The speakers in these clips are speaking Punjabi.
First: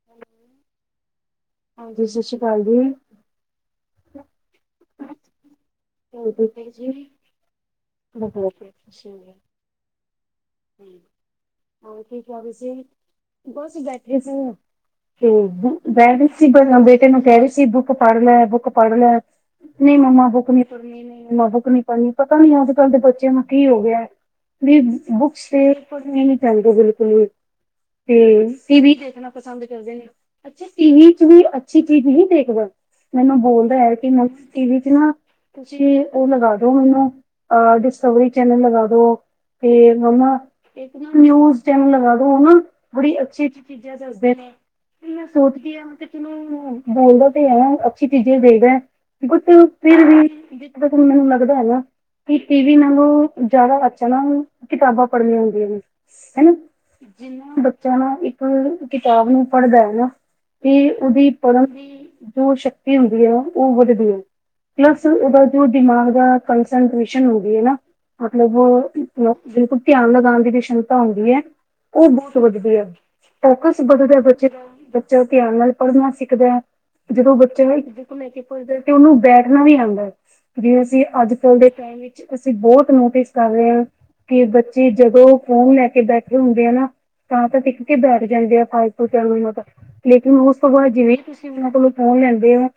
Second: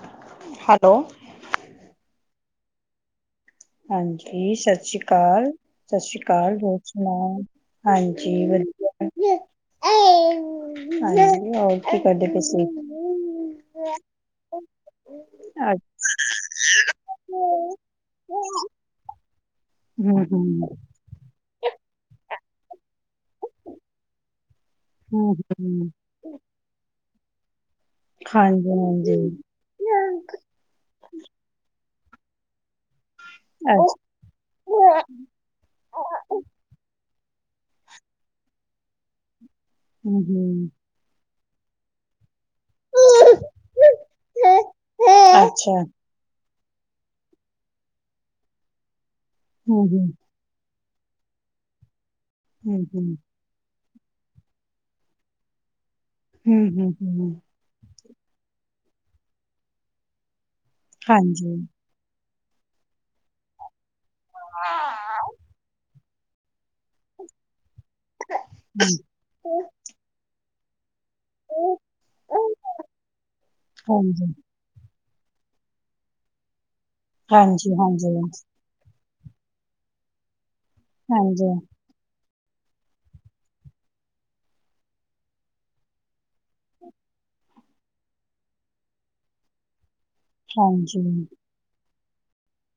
ਹਾਂ ਹਾਲੋ ਹਾਂਜੀ ਸਸੀ ਕਾਲ ਜੀ। ਹਾਂਜੀ ਸਸਰੀ ਕਾਲ ਸਸਰੀ ਕਾਲ ਠੀਕ ਹੋ ਹੋਰ ਜੀ ਸੁਨਾ ਹਾਂਜੀ ਹੋਰ ਕੀ ਵਦੀਆ ਐਂ ਹਾਂਜੀ ਹੋਰ ਕੀ ਕਰਦੇ ਪਏ ਕਰ ਰਹੇ ਸੀ। ਬਸ ਬੈਠੇ ਸੀ, ਹੂੰ ਅੱ ਬੈਠ ਸ ਬੇਟੇ ਨੂੰ ਕੈ ਰਈ ਸੀ ਬੁੱਕ ਪੜ ਲੈ-ਬੁੱਕ ਪੜ ਲੈ। ਨਈਂ ਹਮ ਮੰਮਾ ਬਕ ਨੀ ਹਮ ਪੜਨੀ, ਨਈਂ ਮੰਮਾ ਬੁਕ ਨੀ ਪੜਨੀ ਪਤਾ ਨੀ ਅੱਜ-ਕੱਲ ਦੇ ਬੱਚਿਆਂ ਨੂੰ ਕੀ ਹੋ ਗੇਆ। ਨਈਂ ਹਮ ਬੁੱਕਸ ਤੇ ਹਮ ਪੜਨੀ ਨੀ ਚਾਈਦੀ ਬਿਲਕੁਲ ਵੀ। ਤੇ ਹਾਂਜੀ ਟੀ ਵੀ ਹਾਂਜੀ ਦੇਖਨਾ ਪਸੰਦ ਕਰਦੇ ਨੇ, ਅੱਛਾ ਟੀਵੀ ਚ ਵੀ ਅੱਛੀ ਚੀਜ਼ ਨਈਂ ਦੇਖਦਾ। ਮੈਨੂੰ ਬੋਲਦਾ ਐ ਕੇ ਮ ਟੀ ਵੀ ਚ ਨਾ ਤੁਸੀਂ ਓ ਲਗਾ ਦੋ ਮੈਨੂੰ ਆਹ ਡਿਸਕਵਰੀ ਚੈਨਲ ਲਗਾ ਦੋ, ਤੇ ਹਮ ਮੰਮਾ ਹਮ ਏ ਨਿਊਜ਼ ਚੈਨਲ ਲਗਾ ਦੋ ਮੰਮਾ। ਬੜੀ ਅੱਛੀ-ਅੱਛੀ ਚੀਜ਼ਾਂ ਦੱਸਦੇ ਨੇ, ਮੈਂ ਅੱਛਾ ਸੋਚਦੀ ਆਂ ਕੇ [unintelligible] ਬੋਲਦਾ ਤੇ ਐ ਨਾ ਅੱਛੀ ਚੀਜ਼ਾਂ ਈ ਦੇਖਦਾ ਕੇ ਹਮ ਫਿਰ ਹਮ ਵੀ ਦੇਖੋ ਮੈਨੂੰ ਲੱਗਦਾ ਹੈਗਾ ਕੀ ਟੀਵੀ ਹਮ ਹਮ ਨਾਲੋਂ ਜਾਦਾ ਅੱਛਾ ਨਾ ਕਿਤਾਬਾਂ ਪੜਨੀਆਂ ਹੁੰਦੀਆਂ ਨੇ ਹਨਾ ਹਮ ਹਮ ਹਮ ਜਿਨਾਂ ਬ ਬੱਚਾ ਨਾ ਇੱਕ ਕਿਤਾਬ ਨੂੰ ਪੜ੍ਹਦਾ ਐ ਨਾ ਤੇ ਓਦੀ ਹਾਂਜੀ ਪੜਨ ਦੀ ਜੋ ਸ਼ਕਤੀ ਹੁੰਦੀ ਐ ਮੈਮ ਓ ਵਧਦੀ ਐ, ਪਲੱਸ ਓਦਾ ਜੋ ਦਿਮਾਗ ਦਾ ਕੰਨਸਟਰੇ ਸ਼ਨ ਹੁੰਦੀ ਐ ਨਾ ਮਤਲਬ ਬਿਲਕੁਲ ਧਿਆਨ ਲਗਾਨ ਦੀ ਵੀ ਸ਼ਮਤਾ ਹੁੰਦੀ ਐ। ਓ ਬੋਤ ਵੱਧਦੀ ਐ, ਫੋਕਸ ਵੱਧਦਾ ਹਾਂਜੀ, ਬੱਚੇ ਦਾ। ਜੋ ਧਿਆਨ ਨਾਲ ਪੜਨਾ ਸਿੱਖਦਾ, ਜਦੋਂ ਬੱਚੇ ਨੂੰ ਇਕ ਦੂਜੇ ਹਾਂਜੀ-ਹਾਂਜੀ, ਤੋਂ ਲੈ ਕੇ ਪੁੱੱਛਦੇ ਤੇ ਓਨੂੰ ਬੈਠਨਾ ਵੀ ਆਂਦਾ, ਜਿਵੇ ਅਸੀਂ ਹਾਂਜੀ, ਅੱਜ-ਕੱਲ ਦੇ ਟੈਮ ਵਿੱਚ ਅਸੀਂ ਬੋਤ ਨੋਟਿਸ ਕਰ ਰਏ ਆਂ। ਕੇ ਬੱਚੇ ਜਦੋਂ ਫੋਨ ਲੈ ਕੇ ਬੈਠੇ ਹੁੰਦੇ ਆ ਨਾ ਤਾਂ-ਤਾਂ ਟਿਕ ਕੇ ਬੈਠ ਜਾਂਦੇ ਆ ਫਾਲਤੂ ਚਿਆ ਮਤਲਬ ਲੇਕਿਨ ਉਸ ਤੋਂ ਬਾਦ ਹਾਂਜੀ, ਜਿਵੇਂ ਤੁਸੀਂ ਤੁਸੀ ਮਤਲਬ ਫੋਨ ਲੈਂਦੇ ਓਂ,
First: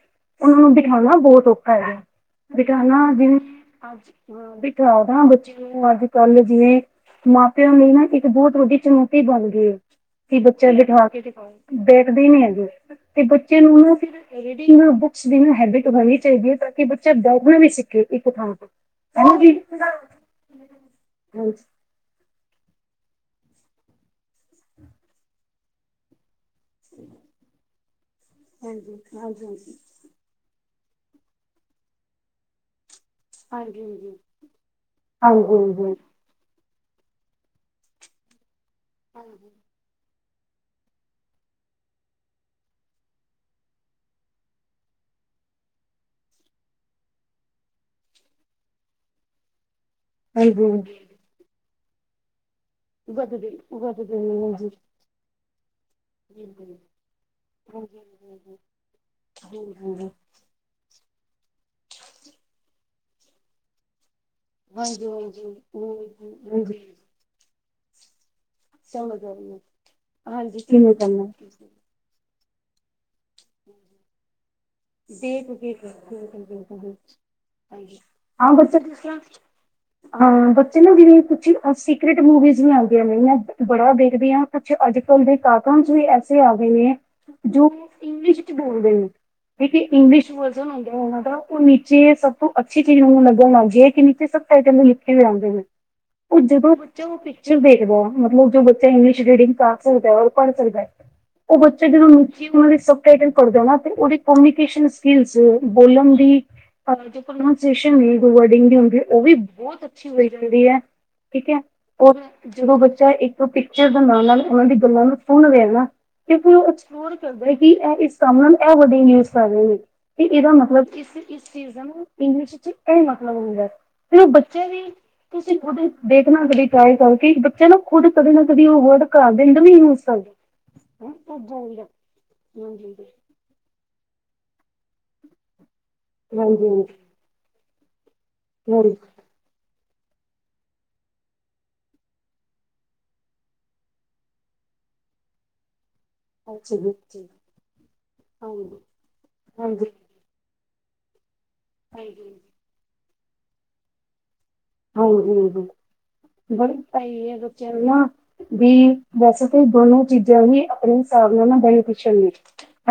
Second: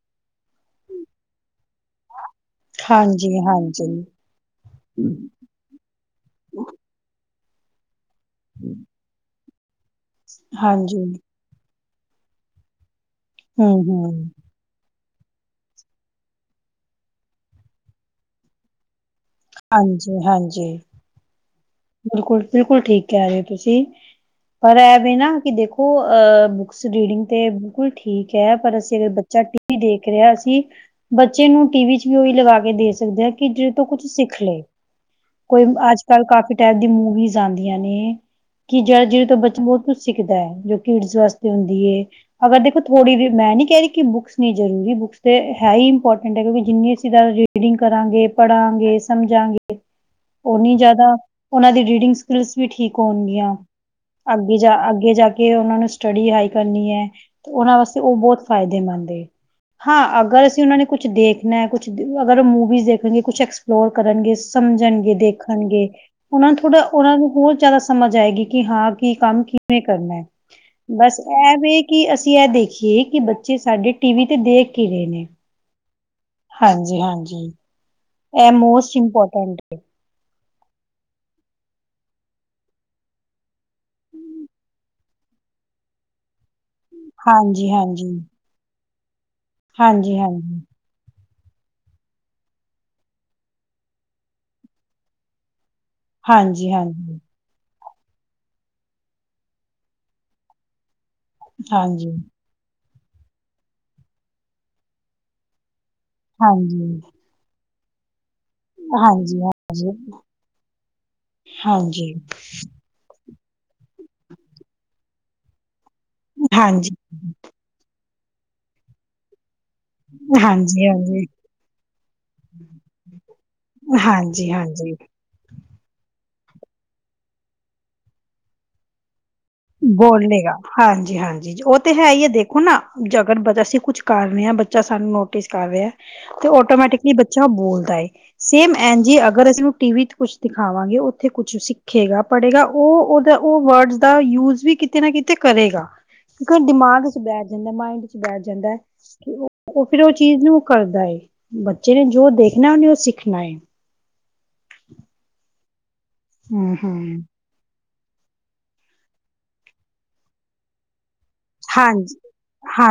ਓਨਾਂ ਨੂੰ ਬਿਠਾਨਾ ਬੋਤ ਔਖਾ ਹੈਗਾ ਬਿਠਾਨਾ ਜਿਵੇਂ ਹਾਂਜੀ-ਹਾਂਜੀ। ਅੱਜ ਹਾਂ ਬਿਠਾਦਾਂ ਬੱਚੇ ਨੂੰ ਅੱਜ-ਕੱਲ ਜਿਵੇਂ ਮਾਂ ਪਿਓ ਲਈ ਨਾ ਬੋਤ ਵੱਡੀ ਚੁਣੌਤੀ ਬਨ ਗਈ ਏ, ਕੀ ਬੱਚੇ ਹਾਂਜੀ, ਬਿਠਾ ਕੇ ਦਿਖਾਓ, ਬੈਠਦੇ ਈ ਨੀ ਹੈਗੇ। ਤੇ ਬੱਚੇ ਨੂੰ ਉਨੂੰ ਹੂੰ-ਹੂੰ, ਫਿਰ ਰੀਡਿੰਗ ਬੁੱਕ ਸ ਦੀ ਓਨੂੰ ਹੈਬਿਟ ਹੋਨੀ ਚਾਈਦੀ ਐ ਤਾਂ ਕੇ ਬੱਚਾ ਬੈਠਨਾ ਵੀ ਸਿੱਖੇ ਇਕ ਥਾਂ ਤੋਂ ਹਾਂਜੀ-ਹਾਂਜੀ। ਹਾਂਜੀ। ਬਿਲਕੁਲ-ਬਿਲਕੁਲ ਠੀਕ ਕੈ ਰੇ ਓ ਤੁਸੀ, ਪਰ ਐ ਵੇ ਨਾ ਕੇ ਦੇਖੋ ਅ ਕੁਸ ਰੀਡਿੰਗ ਤੇ ਬਿਲਕੁਲ ਠੀਕ ਐ ਪਰ ਹਾਂਜੀ ਅਸੀ ਅਗਰ ਬੱਚਾ ਹਾਂਜੀ ਟੀ ਵੀ ਹਾਂਜੀ ਦੇਖ ਰੇਆ ਸੀ, ਅਸੀ ਬੱਚੇ ਨੂੰ ਟੀ ਵੀ ਚ ਵੀ ਓਈ ਲਗਾ ਕੇ ਦੇ ਸਕਦੇ ਆਂ ਕੀ ਜਿਦੇ ਹਾਂਜੀ ਤੋਂ ਕੁੱਛ ਹਾਂਜੀ ਸਿੱਖ ਲੇ, ਕੋਈ ਹਾਂਜੀ ਅੱਜ ਕੱਲ ਕਾਫੀ ਟੈਪ ਦੀ ਮੂਵੀਜ਼ ਆਂਦੀਆਂ ਨੇ, ਕੀ ਜੈ ਜਿਦੇ ਤੋਂ ਹਾਂਜੀ ਬੱਚਾ ਬੋ ਕੁੱਛ ਸਿੱਖਦੈ ਜੋ ਕਿਡਜ ਵਾਸਤੇ ਹੁੰਦੀ ਏ। ਅਗਰ ਦੇਖੋ ਥੋੜ੍ਹੀ ਵੀ ਮੈਂ ਨੀ ਕੈ ਰੀ ਕੀ ਬੁੱਕਸ ਨੀ ਜ਼ਰੂਰੀ ਬੁੱਕਸ ਤੇ ਹੈ ਈ ਇੰਪੋਟੈਂਟ ਐ ਕਿਉਂਕਿ ਜਿੰਨੇ ਅਸੀ ਜਾਦਾ ਰੀ ਰੀਡਿੰਗ ਕਰਾਂਗੇ, ਪੜਾਂਗੇ, ਸਮਝਾਂਗੇ ਹ [inaudible] ਓਨੀ ਜਾਦਾ ਓਨਾਂ ਦੀ ਰੀਡਿੰਗਸ ਸਕਲਿਸ ਵੀ ਠੀਕ ਵਧਦੇ ਹੋਨਗੀਆਂ, ਵਧਦੇ ਨੇ ਅੱਗੇ ਹਾਂਜੀ ਜਾ ਅੱਗੇ ਜਾ ਕੇ ਓਨਾਂ ਨੂੰ ਸਟੱਡੀ ਹਾਈ ਬਿਲਕੁਲ ਕਰਨੀ ਐ ਤੇ ਓਨਾਂ ਹਾਂਜੀ ਵਾਸਤੇ ਓ ਹਾਂਜੀ ਬੋਤ ਫਾਏਦੇਮੰਦ ਏ, ਹਾਂਜੀ ਹਾਂ ਅਗਰ ਅਸੀਂ ਓਨਾਂ ਨੇ ਕੁੱਛ ਦੇਖਨਾ ਐ ਕੁੱਛ ਅਗਰ ਓ ਮੂਵੀਜ਼ ਦੇਖਨਗੇ ਕੁੱਛ ਐਕਸਪਲੋਰ ਕਰਨਗੇ ਹਾਂਜੀ ਸਮਝਨਗੇ, ਹਾਂਜੀ ਹਾਂਜੀ ਦੇਖਨਗੇ, ਓਨਾਨੂੰ ਥੋੜਾ ਹਾਂਜੀ ਉਨ੍ਹਾਂਨੂੰ ਹੋਰ ਜਾਦਾ ਸਮਝ ਆਏਗੀ ਕਿ ਹਾਂ ਕੀ ਸਮਝ ਆ ਕੰਮ ਰਹੀ ਹੈ ਕਿਵੇਂ ਕਰਨਾ ਐ ਹਾਂਜੀ ਕਿਵੇਂ ਬਸ ਕਰਨਾ ਐਵੇ ਕਿ ਅਸੀ ਐ ਦੇਖੀਏ, ਕਿ ਬੱਚੇ ਸਾਡੇ ਟੀ ਵੀ ਤੇ ਦੇਖ ਕੀ ਰੇ ਨੇ [unintelligible] ਹਾਂਜੀ-ਹਾਂਜੀ। ਹਾਂਜੀ, ਹਾਂ ਬੱਚੇ ਜਿਸਤਰਾਂ ਹਾਂ ਬੱਚੇ ਨਾ ਜਿਵੇੰ ਕੁੱਛ ਸੀਕਰੇਟ ਮੂਵੀਜ਼ ਵੀ ਆਂਦੀਆਂ ਪਇਆ ਬੜਾ ਵੇਖਦੀ ਆਂ ਕੁੱਛ ਅੱਜ-ਕੱਲ ਦੇ ਕਾਰਟੂਨਸ ਵੀ ਐਸੇ ਆ ਗਏ ਨੇ ਜੋ ਹਾਂਜੀ ਹਾਂਜੀ। ਇਸ਼ ਇੱਚ ਬੋਲਦੇ ਨੇ ਕਿਉਂਕਿ ਹਾਂਜੀ ਇੰਗਲਿਸ਼ ਹਾਂਜੀ ਵਰਜਨ ਹੋੰਦਾ ਓਨਾ ਦਾ ਓ ਨੀਚੇ ਸਭ ਤੋਂ ਅੱਛੀ ਚੀਜ਼ ਹੁਨ ਲਗਣ ਲਗ ਗਈ ਐ ਕਿ ਨੀਚੇ ਸਭ ਟਾਈਟਲ ਲਿਖੇ ਹੋਏ ਆਂਦੇ ਨੇ ਓ ਹਾਂਜੀ ਜਦੋ ਬੱਚਾ ਹਾਂਜੀ ਓ ਪੇ ਚਰ ਦੇਖੇਗਾ ਮਤਲਬ ਜੋ ਬੱਚਾ ਇੰਗਲਿਸ਼ ਰੀਡਿੰਗ ਕਰ ਸਕਦਾ ਐ, ਓ ਪੜ੍ਹ ਸਕਦਾ ਏ, ਓ ਬੱਚਾ ਜਦੋ ਹਾਂਜੀ ਨੂੰ ਕੀ ਓਨਾਦੀ ਸਬ ਟਾਈਟਲ ਪੜ੍ਹਦਾ ਨਾ ਤੇ ਓਦੀ ਕੋਮਿਕੇਸ਼ਨ ਸਕਿੱਲਸ ਬੋਲਣ ਦੀ ਹਾਂਜੀ ਪ੍ਰਨੋਂਸੇਸ਼ਨ ਵੀ ਵਡਿੰਗ ਦੀ ਹੁੰਦੀ, ਓ ਵੀ ਹਾਂਜੀ। ਬੋਤ ਅੱਛੀ ਹੋਈ ਜਾਂਦੀ ਐ, ਠੀਕ ਐ ਓ ਹਾਂਜੀ, ਜਦੋਂ ਬੱਚਾ ਇਕ ਓ ਪਿਕਚਰ ਬਨਵਾਨ-ਨਾਲ ਓਨਾ ਦੀ ਗੱਲਾਂ ਨੂੰ ਸੁਣ ਰੇਐ ਨਾ ਕਿਉਂਕਿ ਓ ਹਾਂਜੀ, ਐਕਸਪਲੋਰ ਕਰਦੈ ਇਕ ਕੀ ਐ ਇਸ ਕਮ ਨਾਲ ਐ ਵੱਡੀ ਨਿਊਜ਼ ਪਰ ਰਏ ਨੇ ਤੇ ਏਦਾ ਹਾਂਜੀ, ਮਤਲਬ ਇਸ-ਇਸ ਚੀਜ਼ ਦਾ ਨਾ ਇੰਗਲਿਸ਼ ਵਿਚ ਐ ਮਤਲਬ ਹੁੰਦੈ ਹਾਂਜੀ, ਤੇ ਓ ਹਾਂਜੀ, ਬੱਚੇ ਵੀ ਹਾਂਜੀ। ਤੁਸੀ ਖੁਦ ਦੇਖਨਾ ਕਦੀ ਟ੍ਰਾਈ ਕਰਕੇ ਬੱਚਾ ਨਾ ਖੁਦ ਕਦੇ ਨਾ ਕਦੀ ਓ ਵਰਡ ਘਰ ਦੇ ਅੰਦਰ ਵੀ ਯੂਜ ਬੋਲ ਕਰਦੇ ਲੇਗਾ ਹਾਂਜੀ-ਹਾਂਜੀ ਓ ਹਾਂਜੀ। ਤੇ ਹੈ ਈ ਐ ਦੇ ਓਨਾ ਹਾਂਜੀ ਜਗਰ ਬਜ ਅਸੀ ਕੁੱਛ ਕਰ ਨੇ ਆਂ ਬੱਚਾ ਸਾਨੂੰ ਨੋਟਿਸ ਕਰ ਰੇਐ ਤੇ ਹਾਂਜੀ ਆਟੋਮੈਟਿਕਲੀ ਬਚ ਚਾ ਬੋਲਦਾ ਏ, ਸੇਮ ਐਨਜ ਈ ਅਗਰ ਅਸੀਂ ਟੀ ਵੀ ਚ ਕੂਛ ਦਿਖਾਵਾਂਗੇ ਓਥੇ ਕੁੱਛ ਸਿੱਖੇਗਾ, ਪੜ੍ਹੇਗਾ ਓ ਓਦਾ ਓ ਵਡਸ ਦਾ ਯੂਜ ਵੀ ਕਿਤੇ ਨਾ ਕਿਤੇ ਕਰੇਗਾ ਕਿਉਂਕਿ ਓ ਅੱਛਾ ਜੀ ਦਿਮਾਗ ਇੱਚ ਅੱਛਾ ਹਾਂਜੀ। ਬੈ ਜਾਂਦਾ ਮਾਇੰਡ ਇੱਚ ਬੈ ਹਾਂਜੀ। ਜਾਂਦੈ ਕਿ ਓ ਫਿਰ ਓ ਚ ਚੀਜ਼ ਨੂੰ ਓ ਕਰਦਾ ਏ, ਬੱਚੇ ਨੇ ਜੋ ਹਾਂਜੀ। ਦੇਖਨਾ ਓਨੇ ਓ ਸਿੱਖਣਾ ਏ ਹਾਂਜੀ-ਹਾਂਜੀ ਬਲ ਹੂੰ, ਸਈ ਹੂੰ ਏ ਬੱਚਿਆਂ ਨੂੰ ਨਾ ਵੀ ਵੈਸੇ ਤਾਂ ਦੋਨੋ ਚੀਜ਼ਾਂ ਹੀ ਆਪਣੇ ਹਿਸਾਬ ਨਾਲ ਨਾ ਹਾਂਜੀ। ਬੈਨੀਫਿਸ਼ਲ ਨੇ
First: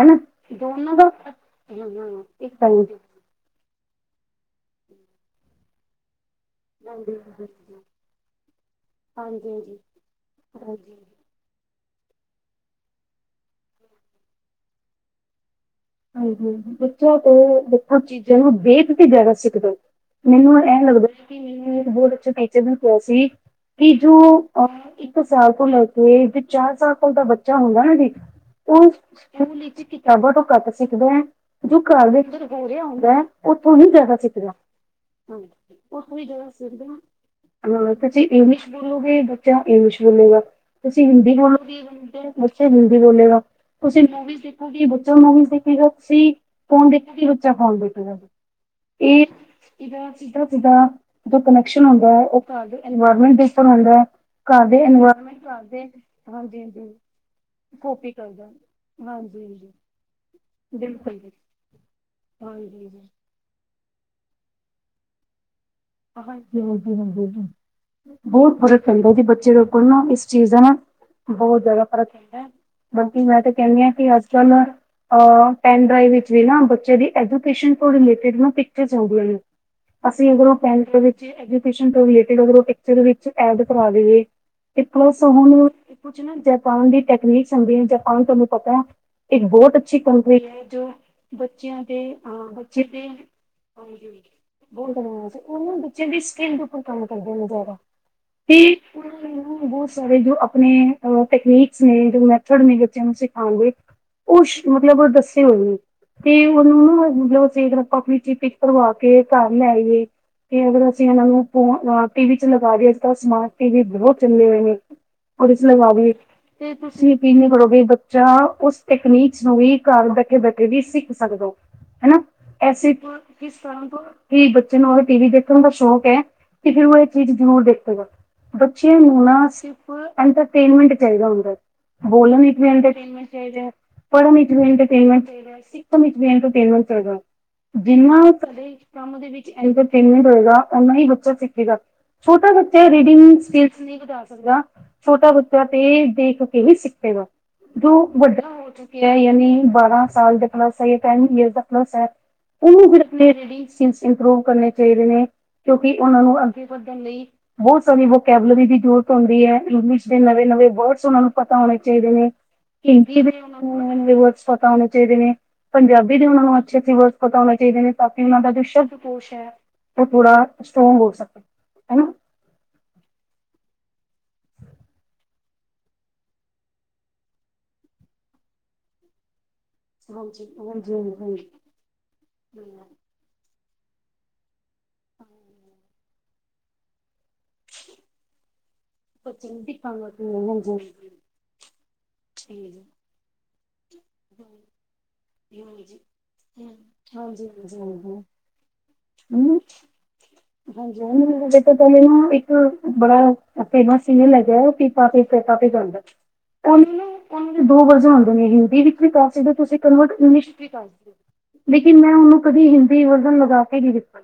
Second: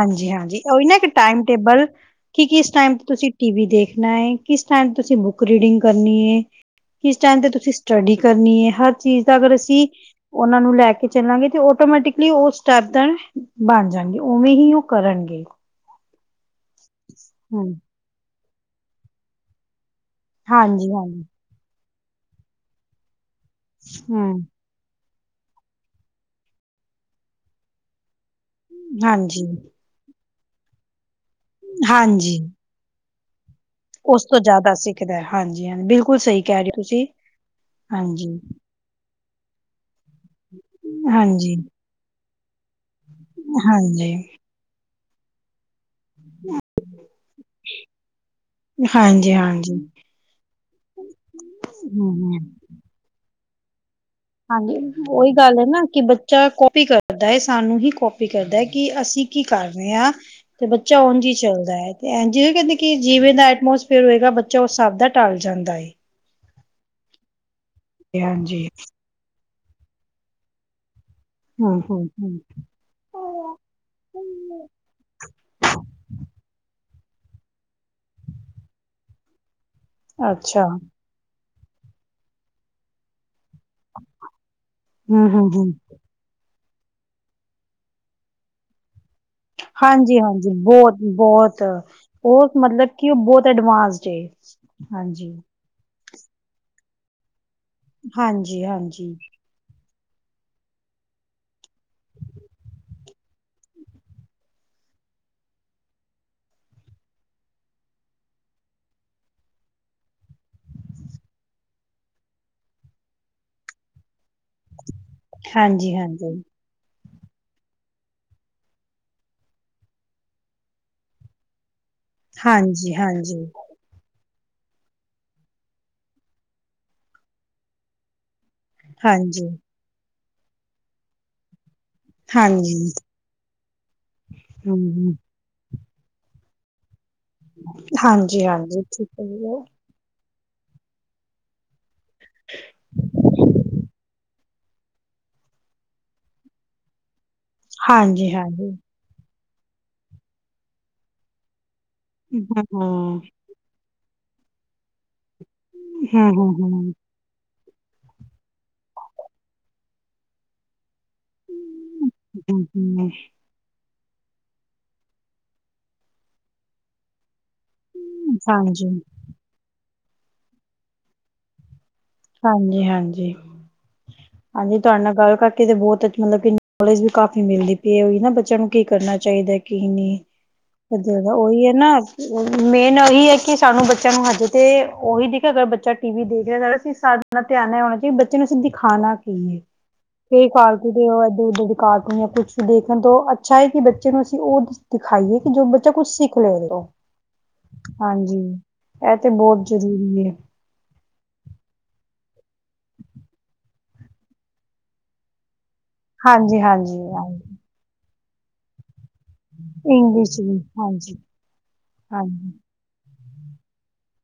ਹਨਾ। ਓਵੀ ਦੋਨਾਂ ਨਾ ਇਕ ਦਾ ਹਾਂ ਟਾਈਮ ਟੇਬਲ ਹਾਂ ਕੀ ਇੱਕ ਕਿਸ ਇਸ ਹਾਂਜੀ ਟਾਈਮ ਤੇ ਤੁਸੀ ਟੀ ਵੀ ਦੇਖਣਾ ਏ, ਕਿਸ ਟਾਈਮ ਤੁਸੀ ਬੁੱਕ ਰੀਡਿੰਗ ਕਰਨੀ ਏ ਹਾਂਜੀ ਕਿਸ ਹਾਂਜੀ ਟਾਈਮ ਤੇ ਤੁਸੀ ਸਟੱਡੀ ਕਰਨੀ ਏ ਹਰ ਚੀਜ਼ ਦਾ ਅਗਰ ਹਾਂਜੀ। ਅਸੀ ਉਹਨਾਂ ਨੂੰ ਲੈ ਹਾਂਜੀ। ਕੇ ਚੱਲਾਂਗੇ ਤੇ ਉਹ ਆਟੋਮੈਟਿਕਲੀ ਉਹ ਸਟੈਪ ਤਾ ਬਨ ਜਾਣਗੇ ਉਵੇਂ ਹੀ ਉਹ ਕਰਨਗੇ ਹਾਂ ਬੱਚਾ ਤੋਂ ਹੂੰ। ਦੇਖੋ ਚੀਜ਼ਾਂ ਨੂੰ ਵੇਖ ਕੇ ਜ਼ਿਆਦਾ ਸਿੱਖ ਦਾ ਮੈਨੂੰ ਇਹ ਲੱਗਦਾ ਹੈ ਹਾਂਜੀ-ਹਾਂਜੀ, ਕਿ ਮੈਨੂ ਬਹੁਤ ਅੱਛੇ ਟੀਚਰ ਨੂੰ ਕਿਹਾ ਸੀ ਕਿ ਜੋ ਇੱਕ ਸਾਲ ਤੋਂ ਲੈ ਕੇ ਤੇ ਚਾਰ ਸਾਲ ਤਾਂ ਬੱਚਾ ਹੁੰਦਾ ਨਾ ਜੀ ਉਹ ਸਕੂਲ ਹਾਂਜੀ-ਹਾਂਜੀ। ਵਿੱਚ ਕਿਤਾਬਾਂ ਤੋਂ ਘੱਟ ਸਿੱਖਦਾ ਐ ਜੋ ਘਰ ਦੇ ਅੰਦਰ ਹੋ ਰਿਹਾ ਹੁੰਦਾ ਹੈ ਉਓਥੋਂ ਹੀ ਜਿਆਦਾ ਉਸ ਤੋਂ ਸਿਖਦਾ, ਜ਼ਿਆਦਾ ਸਿੱਖਦਾ ਹੰ ਹਾਂਜੀ-ਹਾਂਜੀ ਬਿਲਕੁਲ ਉਥੋਂ ਸਹੀ ਜਾਦਾ ਕਹਿ ਰਹੇ ਹੋ ਸਿਖਦਾ ਤੁਸੀਂ। ਹਾਂ ਤੂਸੀ ਹਾਂਜੀ, ਇੰਗਲਿਸ਼ ਬੋਲੋਗੇ ਬੱਚਾ ਇੰਗਲਿਸ਼ ਬੋਲੇਗਾ ਤੁਸੀਂ ਹਿੰਦੀ ਹਾਂਜੀ, ਹਾਂਜੀ, ਬੋਲੋਗੇ ਬੱਚਾ ਹਿੰਦੀ ਬੋਲੇਗਾ ਤੁਸੀਂ ਮੂਵੀਜ ਦੇਖੋਗੇ ਬੱਚਾ ਮੂਵੀਜ ਤੁਸੀ ਸੀ ਫੋਨ ਦੇਖੋਗੇ, ਬੱਚਾ ਫੋਨ ਦੇਖੇਗਾ, ਇਹ ਹਾਂਜੀ, ਹਾਂਜੀ। ਇਦਾ ਸਿੱਧਾ ਸਿੱਧਾ ਕਨੈਕਸ਼ਨ ਹੁੰਦਾ ਔਹ ਹੂੰ-ਹੂੰ। ਘਰ ਦੇ ਇਨਵਾਇਰਮੈਂਟ ਤੇ ਹੰਦਾ ਹਾਂਜੀ ਉਹੀ ਗੱਲ ਐ ਨਾ ਕਿ ਬੱਚਾ ਹਾਂਜੀ ਕੋਪੀ ਹਾਂਜੀ ਕਰਦਾ ਹੈ ਸਾਨੂੰ ਹੀ ਕੋਪੀ ਕਰਦਾ ਹੈ ਕਿ ਅਸੀਂ ਕੀ ਹਾਂਜੀ ਕਰ ਹਾਂਜੀ ਰਿਆਂ ਤੇ ਬੱਚਾ ਬਿਲਕੁਲ ਉਂਜ ਜੀ ਈ ਚੱਲਦੈ ਤੇ ਐਂਜ ਹਾਂਜੀ ਵੀ [unintelligible] ਜੀ ਕੀ ਜਿਵੇਂ ਦਾ ਐਟਮੋਸ ਫੇਰ ਹੋਏਗਾ ਬੱਚਾ ਓਸ ਸਾਬ ਦਾ ਟਲ ਜਾਂਦਾ ਏ। [inaudible] ਬੋਤ ਹਾਂਜੀ। ਫਰਕ ਪੈਂਦਾ ਜੀ ਬੱਚੇ ਦੇ ਉੱਪਰ ਨਾ ਇਸ ਚੀਜ਼ਾਂ ਨਾ ਬੋ ਹੂੰ ਜਾਦਾ ਹੂੰ ਫਰਕ ਹੂੰ। [unintelligible] ਬਲਕੀ ਮੈਂ ਤੇ ਕੈਨੀ ਆ ਕੀ ਅੱਜ ਕੱਲ ਅ ਪੈਨ ਡਰਾਈਵ ਵਿੱਚ ਵੀ ਨਾ ਬੱਚੇ ਦੀ ਐਜੂਕੇਸ਼ਨ ਕੋ ਰੀਲੇਟਡ ਨਾ ਪਿਕਚਰਜ਼ ਹੁੰਦੀਆਂ ਨੇ। ਅਸੀਂ ਅਗਰੋਂ ਅੱਛਾ ਟੈਂ ਵਿੱਚ ਐਜੂਕੇਸ਼ਨ ਤੋਂ ਰਿਲੇਟਿਡ ਅਗਰ ਓ ਪਿਕਚਰ ਵਿੱਚ ਐਡ ਕਰਾ ਦੇਵੇ ਤੇ ਪਲੱਸ ਹੂੰ ਹੂੰ ਹੁਣ ਹੂੰ ਕੁਛ ਨਾ ਜਪਾਨ ਦੀ ਟੈਕਨੀਕਸ ਆਂਦੀਆਂ ਜਪਾਨ ਤੁਹਾਨੂੰ ਪਤੈ ਇੱਕ ਬੋਤ ਅੱਛੀ ਹਾਂਜੀ ਕੰਪਰੀ ਹਾਂਜੀ ਐ ਜੋ ਬਹੁਤ ਬਹੁਤ ਬੱਚਿਆਂ ਦੇ ਆ ਉਹ ਬੱਚੇ ਮਤਲਬ ਦੇ ਕਿ ਉਹ ਬਹੁਤ [inaudible] ਐਡਵਾਂਸਡ ਏ। ਹਾਂਜੀ। ਓ ਨਾ ਬੱਚਿਆਂ ਦੀ ਸਕਿੰਨ ਦੇ ਉੱਪਰ ਕੰਮ ਕਰਦੇ ਨੇ ਜਾਦਾ ਹਾਂਜੀ ਕੀ ਹਾਂਜੀ [inaudible] [inaudible] ਬੋ ਸਾਰੇ ਜੋ ਆਪਣੇ ਅ ਟੈਕਨੀਕਸ ਨੇ ਜੋ ਮੈਥਡ ਨੇ ਬੱਚਿਆਂ ਨੂੰ ਸਿਖਾਣ ਦੇ ਓਸ ਮਤਲਬ ਦੱਸੇ ਹੋਏ ਨੇ। ਤੇ ਹੁਣ ਓਨੂੰ ਨਾ ਮਤਲਬ ਅਸੀਂ [unintelligible] ਆਪਾਂ ਆਪਣੀ ਚੀਪਿਕ ਕਰਵਾ ਕੇ ਘਰ ਲੈ ਆਈਏ। ਤੇ ਅਗਰ ਅਸੀਂ ਏਨਾਂ ਨੂੰ ਫੋਨ ਟੀ ਵੀ ਚ ਲਗਾ ਦੇਜ ਤਾਂ ਸਮਾਰਟ ਟੀ ਵੀ ਬੋਹ ਚੱਲੇ ਹੋਏ [inaudible] ਕੁੜੇ ਚ ਹਾਂਜੀ ਲਗਾਦੀਏ ਹਾਂਜੀ। ਤੇ ਤੁਸੀਂ ਅਪੀਲ ਨੀ ਕਰੋਗੇ ਬੱਚਾ ਉਸ ਤਕਨੀਕਸ ਨੂੰ ਵੀ ਘਰ ਬੈਠੇ-ਬੈਠੇ ਵੀ ਸਿੱਖ ਸਕਦੋ। ਹੈਨਾ ਐਸੀੇ ਹਾਂਜੀ ਹਾਂਜੀ ਤਾਂ ਕਿਸ ਕਰ ਤੋਂ ਕੀ ਬੱਚੇ ਨੂੰ ਏ ਟੀ ਵੀ ਦੇਖਣ ਦਾ ਸ਼ੌਕ ਐ ਤੇ ਫਿਰ ਓ ਏ ਚੀਜ਼ ਜ਼ਰੂਰ ਦੇਖੇਗਾ। ਬੱਚਿਆਂ ਨੂੰ ਨਾ ਹਾਂਜੀ ਸਿਰਫ ਐੰਟਰਟੇਨਮੈਂਟ ਚਾਈਦਾ ਹੁੰਦੈ। ਬੋਲਣ ਵੀ ਹਾਂਜੀ ਇੰਟਰਟੇਨਮੈਂਟ ਚਾਈਦੇ ਆ [unintelligible] ਹੂੰ। ਹੂੰ। ਇੰਟਰਟੇਨਮੈਂਟ [inaudible] [inaudible] [inaudible] ਓਨਾ ਹਾਂਜੀ-ਹਾਂਜੀ, ਠੀਕ ਹੈ ਜੀ, ਈ ਬੱਚਾ ਸਿੱਖੇਗਾ ਛੋਟਾ ਬੱਚਾ ਰੀਡਿੰਗ ਸਕਿਲਸ [inaudible] ਜਾ ਸਕਗਾ ਛੋਟਾ ਬੱਚਾ ਤੇ ਦੇਖ ਕੇ ਹੀ ਸਿੱਖੇਗਾ। ਜੋ ਵੱਡਾ ਹੋ ਹਾਂਜੀ-ਹਾਂਜੀ। ਚੁੱਕਿਆ ਐ ਯਾਨੀ ਬਾਰਾਂ ਸਾਲ ਦੇ ਪਲੱਸ ਐ ਟੈਨ ਈਅਰਸ ਦਾ ਪਲੱਸ ਐ ਹੂੰ, ਉਨੂੰ ਫਿਰ ਹੂੰ-ਹੂੰ, ਆਪਣੇ [unintelligible] ਇੰਪਰੂਵ ਕਰਨੇ ਚਾਈਦੇ ਨੇ। ਕਿਉਂਕੀ ਓਨਾਂ ਨੂੰ ਅੱਗੇ ਹੂੰ। ਵੱਧਣ ਲਈ ਬੋਤ ਸਾਰੀ ਵੋਕੈਬਲਰੀ ਦੀ ਜ਼ਰੂਰਤ ਹੁੰਦੀ ਐ ਇੰਗਲਿਸ਼ ਦੇ ਨਵੇਂ-ਨਵੇਂ ਵਰਡਸ ਓਨਾਂ ਨੂੰ ਪਤਾ ਹੋਣੇ ਚਾਈਦੇ ਨੇ ਹਾਂਜੀ, ਹਿੰਦੀ ਦੇ [inaudible] ਪਤਾ ਹੋਣੇ ਚਾਈਦੇ ਨੇ, ਪੰਜਾਬੀ ਦੇ ਉਨਾ ਨੂੰ ਅੱਛੇ-ਅੱਛੇ [unintelligible] ਪਤਾ ਹੋਣਾ ਚਾਈਦੇ ਨੇ ਤਾਂਕੀ ਉਨਾਂ ਦਾ ਜੋ ਸ਼ਬਦ ਹਾਂਜੀ-ਹਾਂਜੀ। ਕੋਸ਼ ਐ ਓ ਥੋੜਾ ਸਟਰ੍ਰੋਂਗ ਹੋ ਸਕੇ ਹੈਨਾ। ਹਾਂਜੀ-ਹਾਂਜੀ [inaudible] ਹਾਂਜੀ ਤੁਹਾਡੇ ਨਾਲ ਗੱਲ ਕਰਕੇ ਤੇ ਬੋਤ ਮਤਲਬ ਕੀ ਨੌਲੇਜ ਵੀ ਕਾਫ਼ੀ ਮਿਲਦੀ ਪਈ ਐ ਓਈ ਨਾ ਬੱਚਿਆਂ ਨੂੰ ਕੀ ਕਰਨਾ ਚਾਈਦੈ ਕੀ ਨੀ ਹਾਂਜੀ ਹਾਂਜੀ [inaudible] ਹਾਂਜੀ ਓਹੀ ਐ ਨਾ ਮੇਨ ਓਹੀ ਐ ਕਕੀ ਸਾਨੂੰ ਬੱਚਿਆਂ ਨੂੰ ਹਜੇ ਤੇ ਓਹੀ ਦਿਖ ਅਗਰ ਬੱਚਾ ਟੀ ਵੀ ਦੇਖ ਰਿਆ [unintelligible] ਆਪਣਾ ਧਿਆਨ ਨਾ ਹੋਣਾ ਚਾਈ ਬੱਚੇ ਨੂੰ ਅਸੀਂ ਦਿਖਾਣਾ ਕੀਏ। ਕੋਚਿੰਗ ਦੀ ਕੰਮ ਕ ਹਾਂਜੀ ਕਾਰਕੂ ਤੇ ਓ ਐਡੇ-ਐਡੇ ਦੀ ਕਾਰਕੂ ਜਾਂ ਕੁੱਛ ਠੀਕ ਦੇਖਣ ਤੋਂ ਅ ਅੱਛਾ ਏ ਕੀ ਬੱਚੇ ਨੂੰ ਅਸੀਂ ਓ ਦਿਖਾਈਏ ਕੀ ਹਾਂਜੀ ਜੋ ਬੱਚਾ ਹਾਂਜੀ ਹਾਂਜੀ ਕੁੱਛ ਸਿੱਖ ਲੇ [unintelligible] ਹਾਂਜੀ ਐ ਤੇ ਹਮ ਬੋਤ ਜ਼ਰੂਰੀ ਏ ਹਾਂਜੀ ਨੂ [unintelligible] ਪੈਲੇ ਨਾ ਇੱਕ ਬੜਾ ਫੇਮਸ ਸੀਨੀਅਲ ਹੈਗਾ ਪੀ ਪਾਪੇ ਪਾਪੀ ‌ਜਾਦਾ‌ ਹਾਂਜੀ-ਹਾਂਜੀ-ਹਾਂਜੀ ਦੋ ਵਜੇ ਹੁੰਦੇ ਨੇ ਹਿੰਦੀ ਵਿੱਚ ਵੀ ਤਾਂ ਜਿਦਾਂ ਤੁਸੀ ਕਨਵਰਟ ਇੰਗਲਿਸ਼ ਵੀ ਕਰਦੇ ਲੇਕਿਨ ਮੈਂ ਓਨੂੰ ਹਾਂਜੀ। ਕਦੀ‌ ਹਿੰਦ ਕਿ ਵਰਧਨ ਲਗਾ ਕੇ ਈ ਦਿਤਾ‌।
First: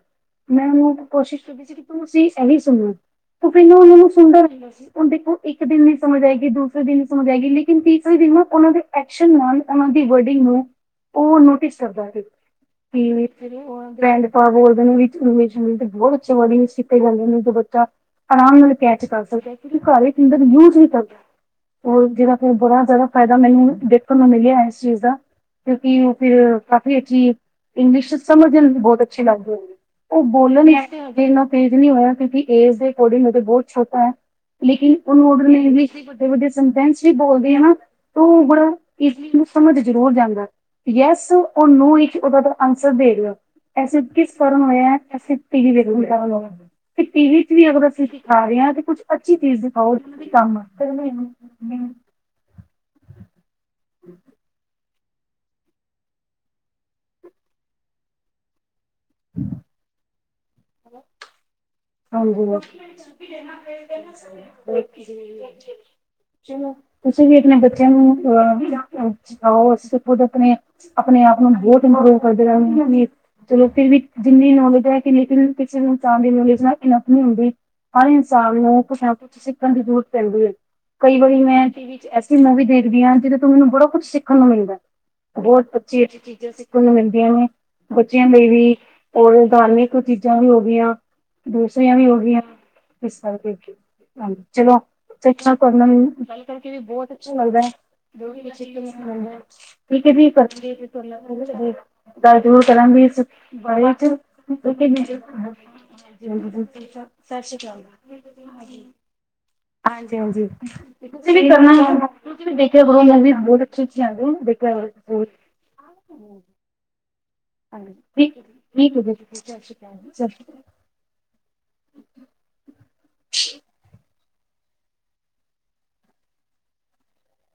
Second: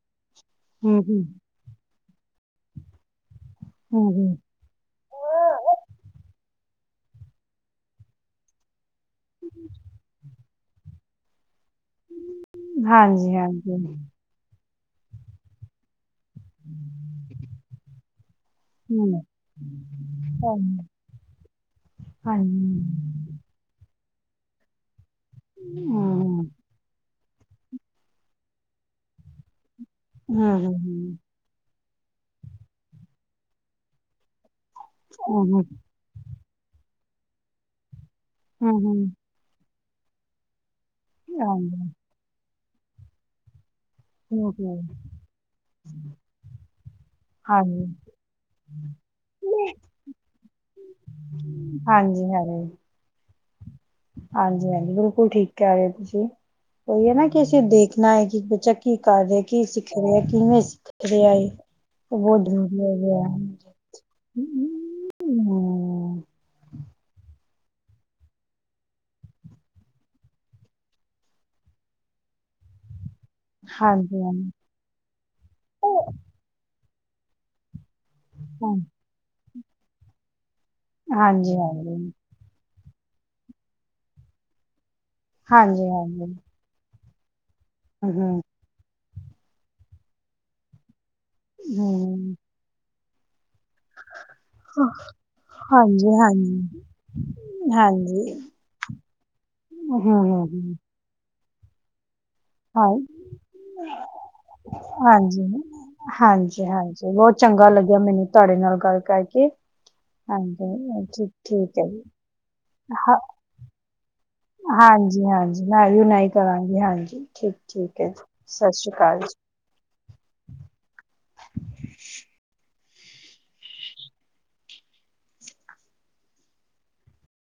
ਮੈਂ ਉਨੂੰ‌ ਹੂੰ-ਹੂੰ, ਕੋਸ਼ਿਸ਼ ਕਰਦੀ ਸੀ ਕਿ ਤੁਸੀਂ ਐਵੇਂ ਈ ਸੁਨਨਾ। ਉਹ ਕੈਂਦਾ, ਮਨੂੰ ਹੂੰ-ਹੂੰ। ਸੁੰਦਰ ਹੈਗਾ ਸੀ। ਹੁਨ ਦੇਖੋ, ਇਕ ਦਿਨ ਨੀ ਸਮਝ ਆਏਗੀ, ਦੂਸਰੇ ਦਿਨ ਨੀ ਸਮਝ ਆਏਗੀ, ਲੇਕਿਨ ਤੀਸਰੇ ਦਿਨ ਨਾ, ਓਨਾਂ ਦੇ ਐਕਸ਼ਨ ਨਾਲ ਓਨਾਂ ਦੀ ਵਰਡਿੰਗ‌ ਨੂੰ, ਓਹ ਨੋਟਿਸ ਕਰਦੈ ਫਿਰ, ਪੀਲੀ ਫਿਰ ਉਹ ਹਾਂਜੀ-ਹਾਂਜੀ, ਆ, ਬ੍ਰੈੰਡ। ਹਾਂ ਬੋਲਦੇ ਨੇ ਵਿਚ -ਵਿਚ ਬੋਤ ਅੱਛਾ ਬੋਲਦੇ ਨੇ, ਸਿਖੇ ਜਾਂਦੇ ਨੇ, ਦੋ ਬੱਚਾ। ਆਰਾਮ ਨਾਲ ਕੈਚ ਹੂੰ, ਕਰ ਸਕਦੈ, ਕਿਉਂਕਿ ਘਰ ਵਿਚ ਅੰਦਰ ਯੂਜ ਹਾਂਜੀ। ਨੀ ਕਰਦਾ। ਉਹ ਜੇੜਾ ਫੇਰ ਬੜਾ ਜਾਦਾ ਫਾਇਦਾ ਹਾਂਜੀ। ਮੈਨੂੰ ਦੇਖਨ ਨੂੰ ਮਿਲਿਐ ਇਸ ਚੀਜ਼ ਦਾ। ਕਿਉਂਕਿ ਉਹ ਹੂੰ, ਫਿਰ, ਕਾਫੀ ਅੱਛੀ, ਇੰਗਲਿਸ਼ ਸਮਝਨ 'ਚ ਬੋਤ ਅੱਛੀ ਲੱਗਦੀ। ਉਹ ਬੋਲਨ ਹੂੰ-ਹੂੰ, ਐ ਹੂੰ-ਹੂੰ, ਕਿ ਇੰਨਾ ਤੇਜ਼ ਨੀ ਹੋਇਆ, ਕਿਉਂਕਿ ਏਜ ਦੇ ਅਕੋਰਡਿੰਗ, ਅਗਰ ਬੋਤ ਛੋਟਾ ਐ। ਲੇਕਿਨ ਓਨੂੰ ਓਦੇ ਹੂੰ-ਹੂੰ, ਲਈ ਇੰਗਲਿਸ਼ ਦੇ ਵੱਡੇ- ਵੱਡੇ‌ ਸਨਟੈਂਸ ਵੀ ਬੋਲਦੇ, ਆ ਨਾ? ਤੂੰ ਹਾਂਜੀ, ਬੜਾ ਹੂੰ, ਹੂੰ। ਇਸ ਚੀਜ ਨੂੰ ਸਮਝ ਜ਼ਰੂਰ ਜਾਂਦੈ, ਯੈਸ ਔਰ ਹਾਂਜੀ, ਨੋ ਇੱਕ। ਫਿਰ ਓਦਾ ਫਿਰ ਆਂਸਰ ਦੇ ਰੇ ‌ਓ। ਐਸੀੇ ਕਿਸ ਫਰਮ ਹੋਇਐ, ਕੇ ਅਸੀ ਟੀ ਵੀ ਵੇਖ ਲਓ। 'ਤੇ ਟੀ ਵੀ 'ਚ ਵੀ ਹਾਂਜੀ, ਅਗਰ ਅਸੀਂ ਦਿਖਾ ਰੇਅ ਆ, 'ਤੇ ਕੁੱਛ ਅੱਛੀ ਚੀਜ਼ ਦਿਖਾਓ। ਕੀ ਕੰਮ, ਫਿਰ ਵੀ ਹਾਂਜੀ-ਹਾਂਜੀ। ਹਾਂਜੀ- ਹਾਂਜੀ, ਬਿਲਕੁਲ ਠੀਕ ਕੈਅ ਰੇ ਹੋ ਤੁਸੀਂ। ਓਈ ਏ ਨਾ ਕਿ ਅਸੀਂ ਦੇਖਨਾ ਐ ਕਿ ਬੱਚਾ ਕੀ ਕਰ ਰੇਐ, ਕੀ ਸਿੱਖ ਰੇਐ, ਕਿਵੇਂ ਸਿੱਖ ਰੇਆ ਏ, ਉਹ ਬੋਤ ਡੰਡੇ ਨਾਲ ਰੇਐ। ਵੇਖੀ ਜਰੂਰ, ਐਥੇ। ਚਲੋ, ਤੁਸੀਂ ਵੀ ਅਪਨੇ ਬੱਚਿਆਂ ਨੂੰ ਅਹ ਸਿਖਾਓ। ਅਸੀਂ ਤਾਂ ਖੁਦ ਅਪਨੇ ਅਪਨੇ ਆਪ ਨੂੰ ਬੋਤ ਇੰਪਰੂਵ ਕਰਦੇ ਰੈਨਗੇ ਵੀਰ। ਚਲੋ, ਫਿਰ ਵੀ ਹਾਂਜੀ ਜਿੰਨੀ ਨੌਲੇਜ ਹੈ, ਕਿ ਲੇਕਿਨ ਕਿਸੇ ਨੂੰ ਤਾਂ ਨੌਲੇਜ ਨਾਲ ਇਨਫ ਨੀ ਹੁੰਦੀ। ਹਰ ਇਨਸਾਨ ਨੂੰ ਹਾਂਜੀ ਕੁਛ ਨਾ ਕੁਛ ਸਿੱਖਨ ਦੀ ਜ਼ਰੂਰਤ ਪੈਂਦੀ ਐ, ਕਈ ਵਾਰੀ ਹਾਂਜੀ ਹਾਂਜੀ ਮੈਂ ਟੀ‌ ਵੀ ਐਸੀ ਮੂਵੀ ਦੇਖਦੀ ਆ, ਜਿਦੇ ਤੋਂ ਮੈਨੂੰ ਬੜਾ ਕੁਛ ਸਿੱਖਨ ਨੂੰ ਮਿਲਦੈ। ਬੋਤ ਹਾਂਜੀ ਅੱਛੀ-ਅੱਛੀ ਹਾਂਜੀ ਚੀਜ਼ਾਂ ਸਿਖ ਸਕੂਲ ਨੂੰ ਮਿਲਦੀਆਂ ਨੇ, ਹਮ ਬੱਚਿਆਂ ਲਈ ਵੀ, ਔਰ ਧਾਰਮਿਕ ਚੀਜ਼ਾਂ ਵੀ ਹੋ ਗੀਆਂ। ਦੂਸਰੀਆਂ ਵੀ ਹੋ ਗੀਆਂ‌, ਇਸ ਕਰ ਕੇ‌, ਹਾਂਜੀ। ਚਲੋ, ਹਮ ਸ਼ਿਕਸ਼ਾ ਕਰਨ ਨਾਲ ਹਾਂਜੀ ਗੱਲ ਕਰਕੇ ਵੀ ਹਾਂਜੀ ਬੋਤ ਅੱਛਾ ਲਗਦੈ। ਹਾਂਜੀ ਠੀਕ ਹਮ ਐ ਜੀ‌, ਹਮ ਹਮ, ਪਰਚੀ। ਗੱਲ ਜਰੂਰ ਹਾਂ ਕਰਾਂਗੀ, ਭਾਈ ਓਥੇ, ਓਕੇ, ਮੇਜਰ। ਜਿਮਨ ਆਏ, ਹਾਂਜੀ-ਹਾਂਜੀ, ਬੋਤ ਸਤਿ ਸ਼੍ਰੀ ਚੰਗਾ ਅਕਾਲ ਲੱਗਿਆ ਮੈਨੂੰ ਤੁਹਾਡੇ ਨਾਲ ਗੱਲ ਕਰਕੇ। ਹਾਂਜੀ-ਹਾਂਜੀ, ਹਾਂਜੀ ਠੀਕ ਤੁਸੀ ਵੀ ਠੀਕ ਹੈ ਜੀ ਕਰਨਾ‌। ਤੁਸੀਂ ਵੀ ਦੇਖਿਆ ਕਰੋ, ਮੂਵੀ ਬੋਤ ਅੱਛੀ- ਅੱਛੀ ਆਂਦੀ ਏ ਹੁਨ। ਹਾਂਜੀ-ਹਾਂਜੀ, ਮੈਂ ਵੀ ਉਨਾਈ ਕਰਾਂਗੀ, ਹਾਂਜੀ। ਠੀਕ ਹਾਂਜੀ, ਠੀਕ ਹੈ ਜੀ। ਸਤਿ ਸ਼੍ਰੀ ਠੀਕ-ਠੀਕ ਜੀ। ਅਕਾਲ ਸਸ਼੍ਰੀ ਕਾਲ, ਸਸ਼੍ਰੀ। [inaudible]